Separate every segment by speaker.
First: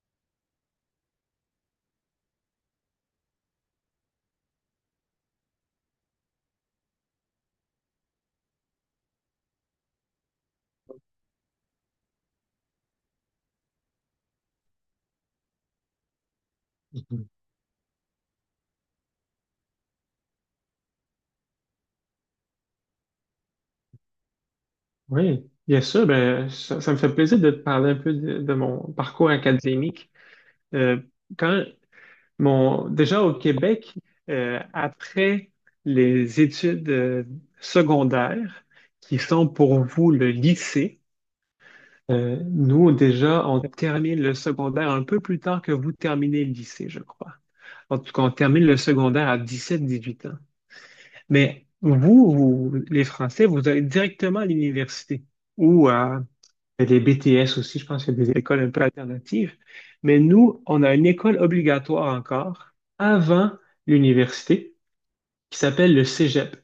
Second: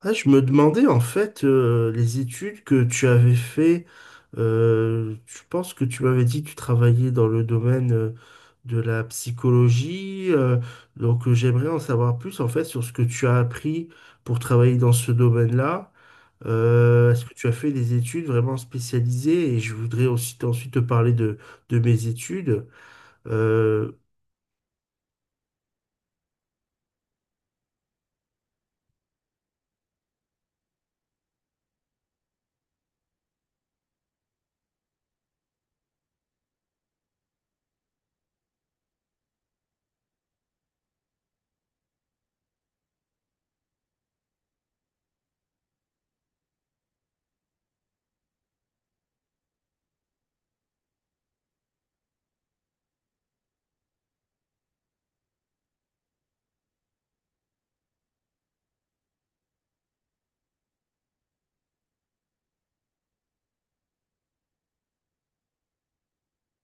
Speaker 1: Ah, je me demandais en fait les études que tu avais fait. Je pense que tu m'avais dit que tu travaillais dans le domaine de la psychologie. Donc j'aimerais en savoir plus en fait sur ce que tu as appris pour travailler dans ce domaine-là. Est-ce
Speaker 2: Mhm.
Speaker 1: que tu as fait des études vraiment spécialisées? Et je voudrais aussi ensuite te parler de mes études. Euh,
Speaker 2: Oui, bien sûr. Ben, ça me fait plaisir de te parler un peu de mon parcours académique. Euh, quand déjà au Québec, après les études secondaires, qui sont pour vous le lycée. Nous déjà, on termine le secondaire un peu plus tard que vous terminez le lycée, je crois. En tout cas, on termine le secondaire à dix-sept, dix-huit ans. Mais vous, les Français, vous allez directement à l'université ou à… Il y a des BTS aussi, je pense qu'il y a des écoles un peu alternatives. Mais nous, on a une école obligatoire encore avant l'université qui s'appelle le Cégep.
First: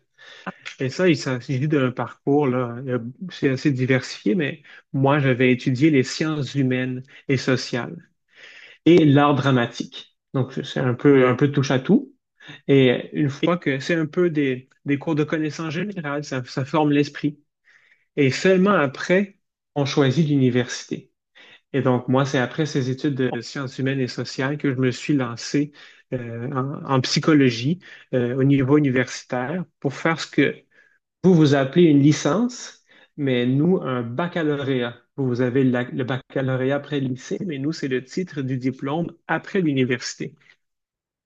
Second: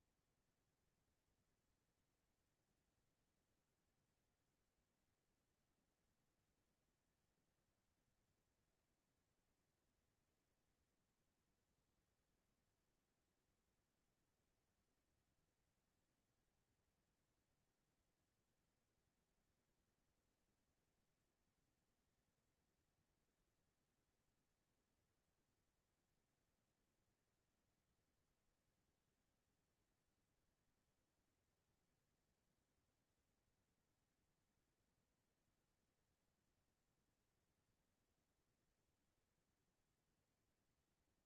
Speaker 2: Et ça, il s'agit d'un parcours, là, c'est assez diversifié, mais moi, j'avais étudié les sciences humaines et sociales et l'art dramatique. Donc, c'est un peu touche à tout. Et une fois que c'est un peu des cours de connaissances générales, ça forme l'esprit. Et seulement après, on choisit l'université. Et donc, moi, c'est après ces études de sciences humaines et sociales que je me suis lancé en psychologie au niveau universitaire pour faire ce que vous, vous appelez une licence, mais nous, un baccalauréat. Vous, vous avez le baccalauréat après le lycée, mais nous, c'est le titre du diplôme après l'université.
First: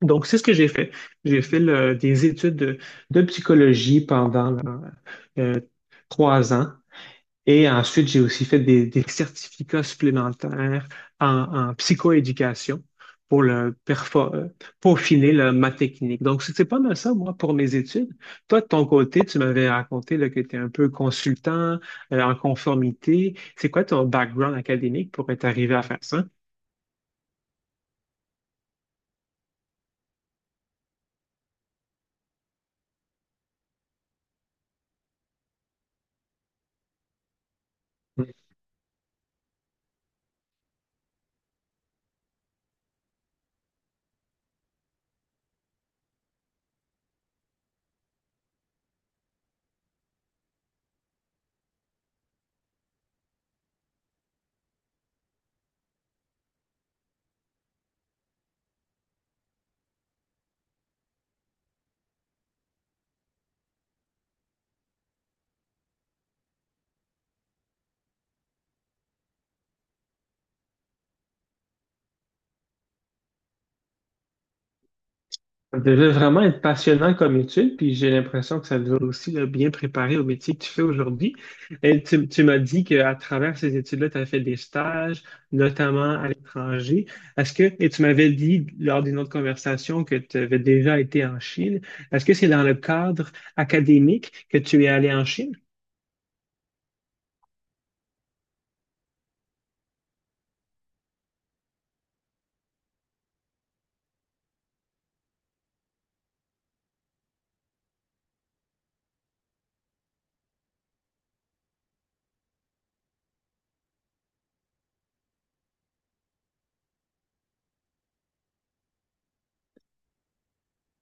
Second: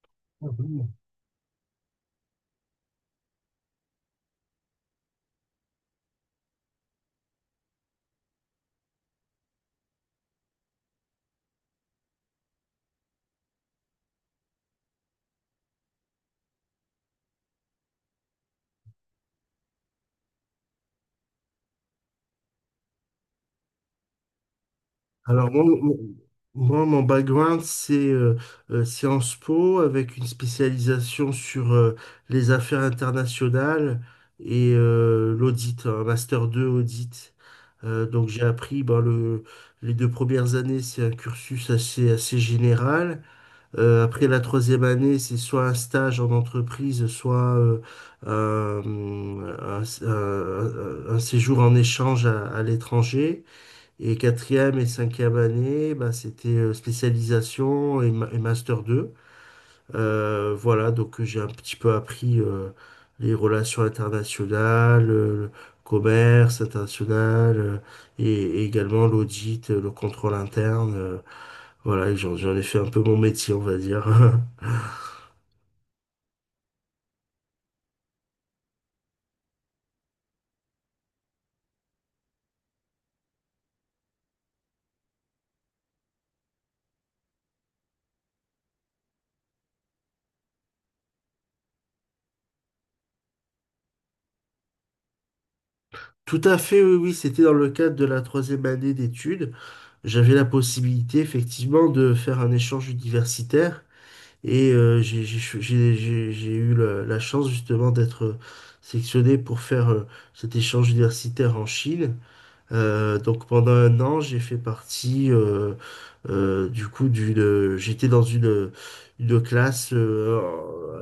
Speaker 2: Donc, c'est ce que j'ai fait.
Speaker 1: Mhm.
Speaker 2: J'ai fait des études de psychologie pendant euh, trois ans et ensuite, j'ai aussi fait des certificats supplémentaires en, en psychoéducation pour peaufiner ma technique. Donc, c'est pas mal ça, moi, pour mes études. Toi, de ton côté, tu m'avais raconté là, que tu es un peu consultant, en conformité. C'est quoi ton background académique pour être
Speaker 1: Alors, moi,
Speaker 2: arrivé à
Speaker 1: mon
Speaker 2: faire ça?
Speaker 1: moi, mon background, c'est Sciences Po avec une spécialisation sur les affaires internationales et l'audit, un master 2 audit. Donc, j'ai appris ben, les deux premières années, c'est un cursus assez, assez général. Après la troisième année, c'est soit un stage en entreprise, soit un, un séjour en échange à l'étranger. Et quatrième et cinquième année, bah, c'était spécialisation et master 2. Voilà, donc j'ai un petit peu appris les relations internationales, le commerce international et, et également l'audit, le contrôle interne. Voilà, et j'en ai fait un peu mon métier, on va dire.
Speaker 2: Ça devait vraiment être passionnant comme étude, puis j'ai l'impression que ça devait aussi là, bien préparer au métier que tu fais aujourd'hui. Et tu m'as dit qu'à travers ces études-là, tu as fait des stages, notamment à l'étranger. Est-ce que, et tu m'avais dit lors d'une autre conversation que tu avais déjà été en Chine. Est-ce que c'est dans le cadre académique que tu es allé en Chine?
Speaker 1: Tout à fait, oui, oui, c'était dans le cadre de la troisième année d'études. J'avais la possibilité effectivement de faire un échange universitaire. Et j'ai cho- j'ai eu la chance justement d'être sélectionné pour faire cet échange universitaire en Chine. Donc pendant un an, j'ai fait partie du coup J'étais dans une classe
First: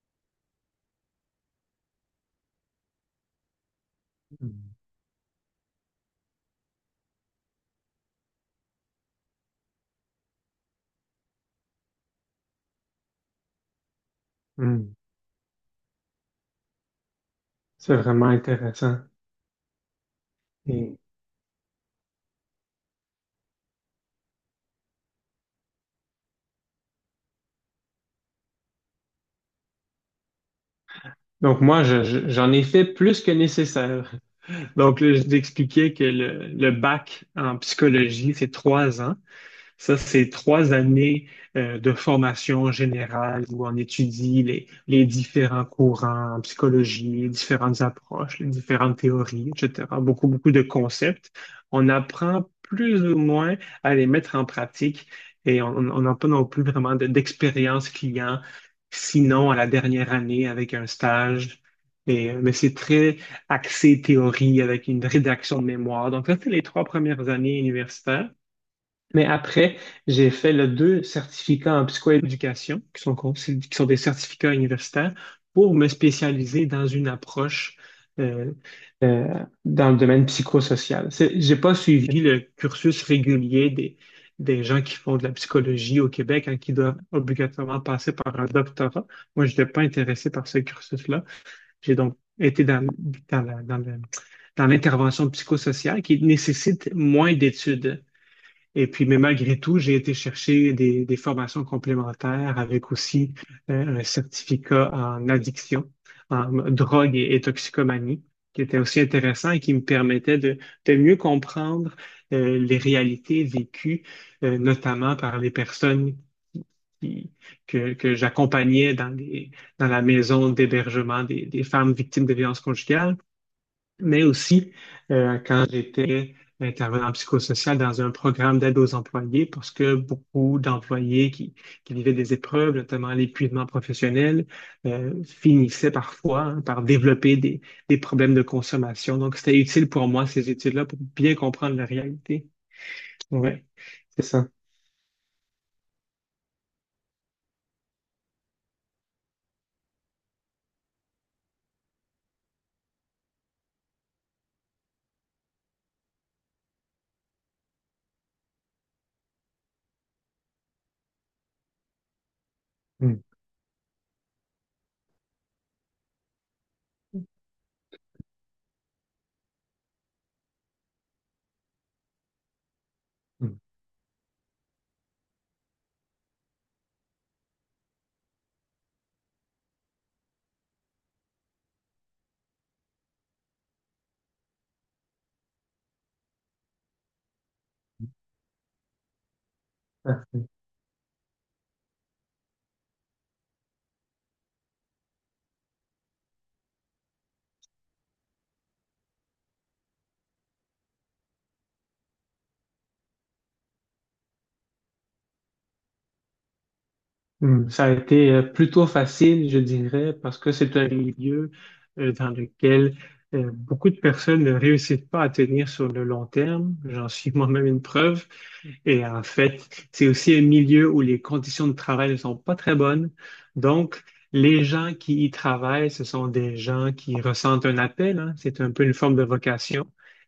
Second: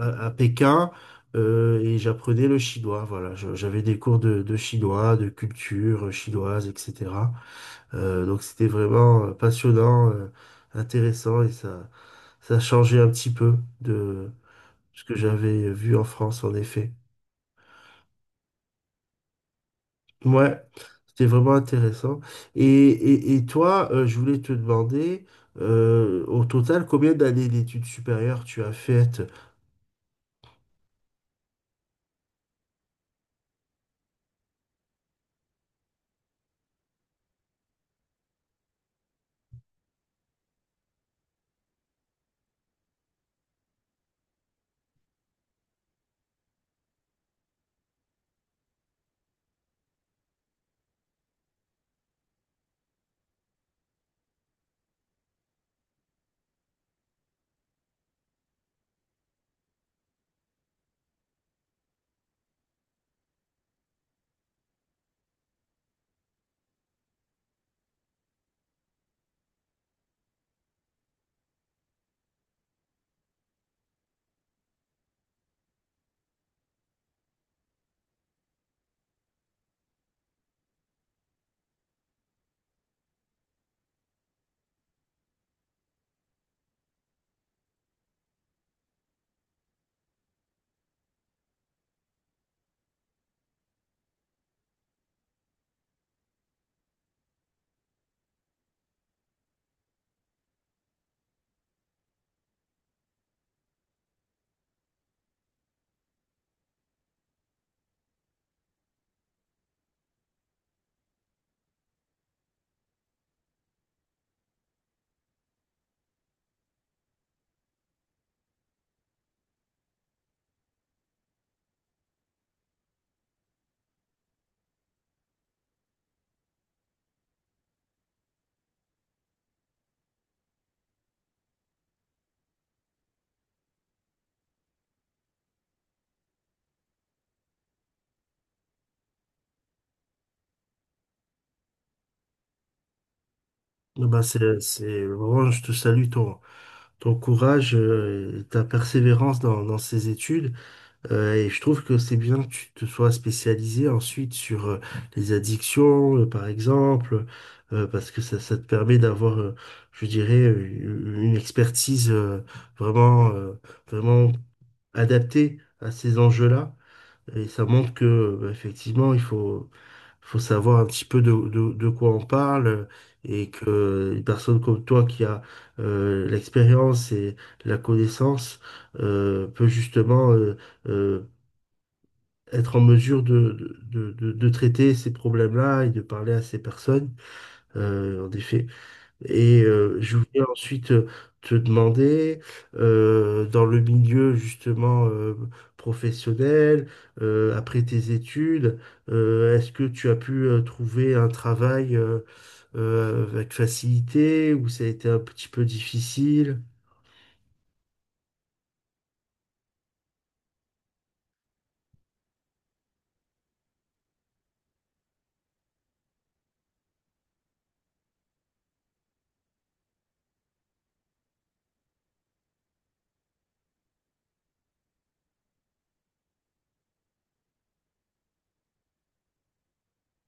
Speaker 1: à Pékin et j'apprenais le chinois. Voilà, j'avais des cours de
Speaker 2: Mm.
Speaker 1: chinois, de culture chinoise, etc. Donc c'était vraiment passionnant, intéressant et ça changeait un petit peu de
Speaker 2: Mm.
Speaker 1: ce que j'avais vu en France, en effet.
Speaker 2: C'est vraiment intéressant.
Speaker 1: Ouais,
Speaker 2: Et
Speaker 1: c'était vraiment intéressant. Et toi, je voulais te demander, au total, combien d'années d'études supérieures tu as faites?
Speaker 2: donc moi, j'en ai fait plus que nécessaire. Donc là, je t'expliquais que le bac en psychologie, c'est trois ans. Ça, c'est trois années de formation générale où on étudie les différents courants en psychologie, les différentes approches, les différentes théories, etc. Beaucoup, beaucoup de concepts. On apprend plus ou moins à les mettre en pratique et on n'a pas non plus vraiment d'expérience client, sinon à la dernière année avec un stage. Et, mais c'est très axé théorie avec une rédaction de mémoire. Donc, ça, c'est les trois premières années universitaires. Mais après, j'ai fait le deux certificats en psychoéducation, qui sont des certificats universitaires, pour me spécialiser dans une approche euh, euh, dans le domaine psychosocial. J'ai pas suivi le cursus régulier des gens qui font de la psychologie au Québec, hein, qui doivent obligatoirement passer par un doctorat. Moi, je n'étais pas intéressé par ce cursus-là. J'ai donc été dans, dans la- dans le- dans l'intervention psychosociale qui nécessite moins d'études. Et puis, mais malgré tout, j'ai été chercher des formations complémentaires avec aussi un certificat en addiction, en drogue et toxicomanie, qui était aussi intéressant et qui me permettait de mieux comprendre les réalités vécues, notamment par les personnes qui- que j'accompagnais dans dans la maison d'hébergement des femmes victimes de violences conjugales mais aussi quand j'étais intervenant psychosocial dans un programme d'aide aux employés, parce que beaucoup d'employés qui vivaient des épreuves, notamment l'épuisement professionnel, finissaient parfois hein, par développer des problèmes de consommation. Donc, c'était utile pour moi, ces études-là, pour bien comprendre la réalité. Ouais,
Speaker 1: Eh ben
Speaker 2: c'est ça.
Speaker 1: c'est vraiment, je te salue ton courage et ta persévérance dans ces études. Et je trouve que c'est bien que tu te sois spécialisé ensuite sur les addictions, par exemple, parce que ça te permet d'avoir, je dirais, une expertise
Speaker 2: Mm,
Speaker 1: vraiment, vraiment adaptée à ces enjeux-là. Et ça montre que, bah, effectivement, il faut savoir un petit peu de quoi on parle et que une personne comme toi qui a l'expérience et la connaissance peut justement euh, être en mesure de traiter ces problèmes-là et de parler à ces personnes, en effet. Je voulais
Speaker 2: mm.
Speaker 1: ensuite te demander, dans le milieu justement professionnel, après tes études, est-ce que tu as pu trouver un travail avec facilité ou ça a été un petit peu difficile?
Speaker 2: Hmm, ça a été plutôt facile, je dirais, parce que c'est un milieu dans lequel beaucoup de personnes ne réussissent pas à tenir sur le long terme. J'en suis moi-même une preuve. Et en fait, c'est aussi un milieu où les conditions de travail ne sont pas très bonnes. Donc, les gens qui y travaillent, ce sont des gens qui ressentent un appel, hein. C'est un peu une forme de vocation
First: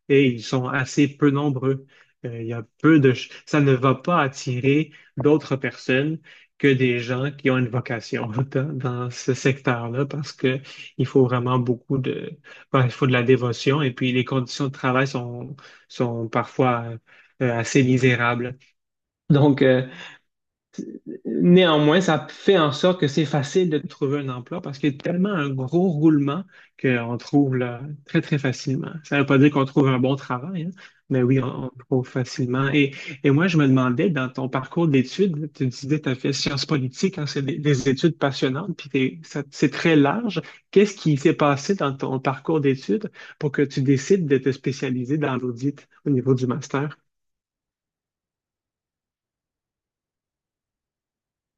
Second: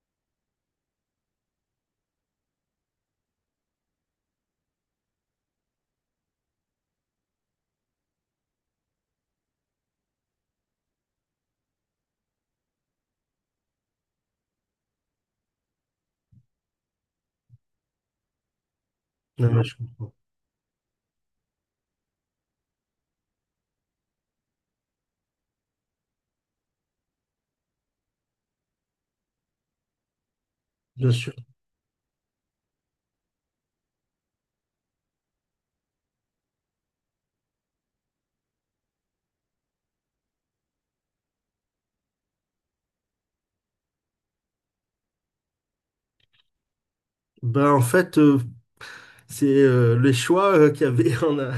Speaker 2: et ils sont assez peu nombreux. Il y a peu de… Ça ne va pas attirer d'autres personnes que des gens qui ont une vocation dans ce secteur-là parce que il faut vraiment beaucoup de… Ben, il faut de la dévotion et puis les conditions de travail sont parfois assez misérables.
Speaker 1: Non,
Speaker 2: Donc,
Speaker 1: mais je comprends.
Speaker 2: néanmoins, ça fait en sorte que c'est facile de trouver un emploi parce qu'il y a tellement un gros roulement qu'on trouve là, très, très facilement. Ça ne veut pas dire qu'on trouve un bon travail, hein,
Speaker 1: Bien
Speaker 2: mais
Speaker 1: sûr.
Speaker 2: oui, on trouve facilement. Et moi, je me demandais, dans ton parcours d'études, tu disais que tu as fait sciences politiques, hein, c'est des études passionnantes, puis c'est très large. Qu'est-ce qui s'est passé dans ton parcours d'études pour que tu décides de te spécialiser dans l'audit au niveau du master?
Speaker 1: Bah, en fait, c'est les choix qu'il y avait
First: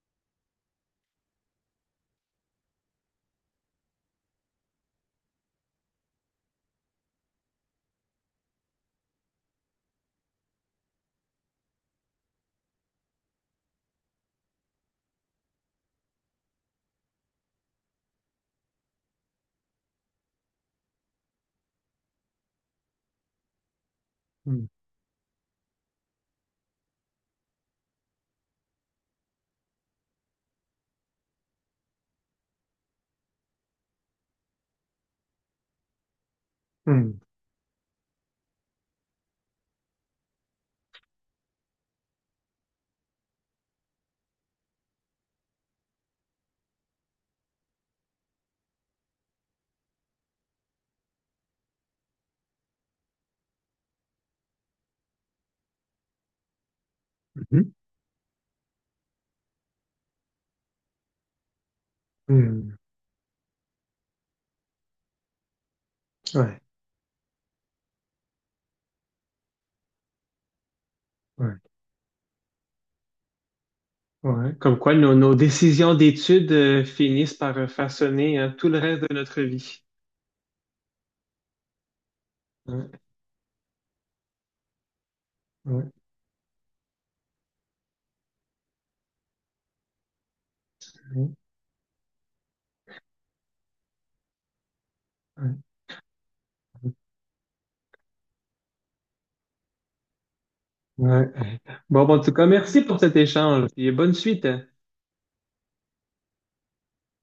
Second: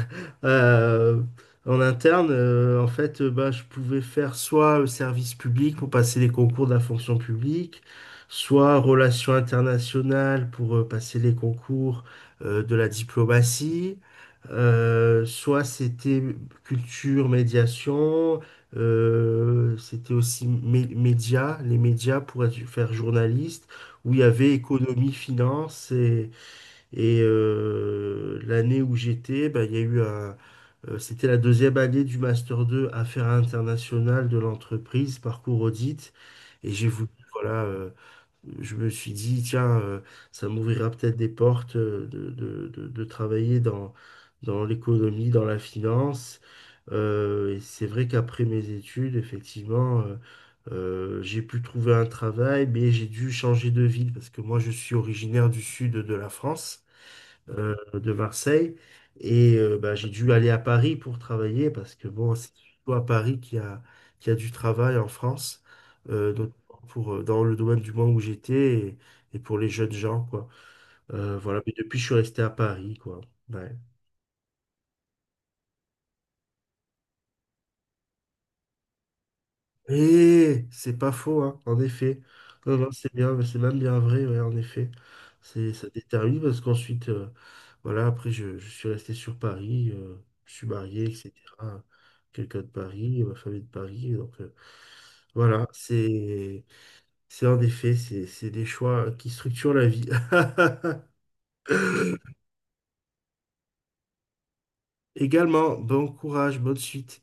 Speaker 1: euh, en interne. En fait, bah, je pouvais faire soit service public pour passer les concours de la fonction publique, soit relations internationales pour passer les concours de la diplomatie, soit c'était culture, médiation, c'était aussi médias, les médias pour faire journaliste, où il y avait
Speaker 2: Hmm,
Speaker 1: économie, finance l'année où j'étais, bah, il y a eu c'était la deuxième année du Master 2 Affaires internationales de l'entreprise, parcours audit. Et j'ai voulu,
Speaker 2: hmm,
Speaker 1: voilà, je me suis dit, tiens, ça m'ouvrira peut-être des portes de travailler dans l'économie, dans la finance. Et c'est vrai qu'après mes études, effectivement, j'ai pu trouver un travail, mais j'ai dû changer de ville parce que moi, je suis originaire du sud de la France de Marseille. Bah, j'ai dû aller à Paris pour travailler parce que bon, c'est
Speaker 2: mhm.
Speaker 1: surtout à Paris qu'il y a du travail en France,
Speaker 2: Hmm.
Speaker 1: notamment
Speaker 2: Ouais,
Speaker 1: dans le domaine du monde où j'étais et pour les jeunes gens, quoi. Voilà,
Speaker 2: ouais.
Speaker 1: mais depuis, je suis resté à Paris, quoi. Ouais.
Speaker 2: Ouais, comme quoi nos décisions d'études finissent par façonner hein, tout le reste de notre vie.
Speaker 1: Eh, c'est pas faux, hein, en effet. Non, non,
Speaker 2: Ouais,
Speaker 1: c'est bien, c'est même bien vrai, ouais, en effet. Ça
Speaker 2: ouais,
Speaker 1: détermine parce qu'ensuite, voilà, après, je suis resté sur Paris, je suis marié,
Speaker 2: ouais,
Speaker 1: etc. Quelqu'un de Paris, ma famille de Paris, donc voilà, c'est en effet, c'est des choix qui structurent la vie.
Speaker 2: ouais, ouais. Bon, en tout cas, merci pour cet échange et bonne suite.
Speaker 1: Également, bon courage, bonne suite.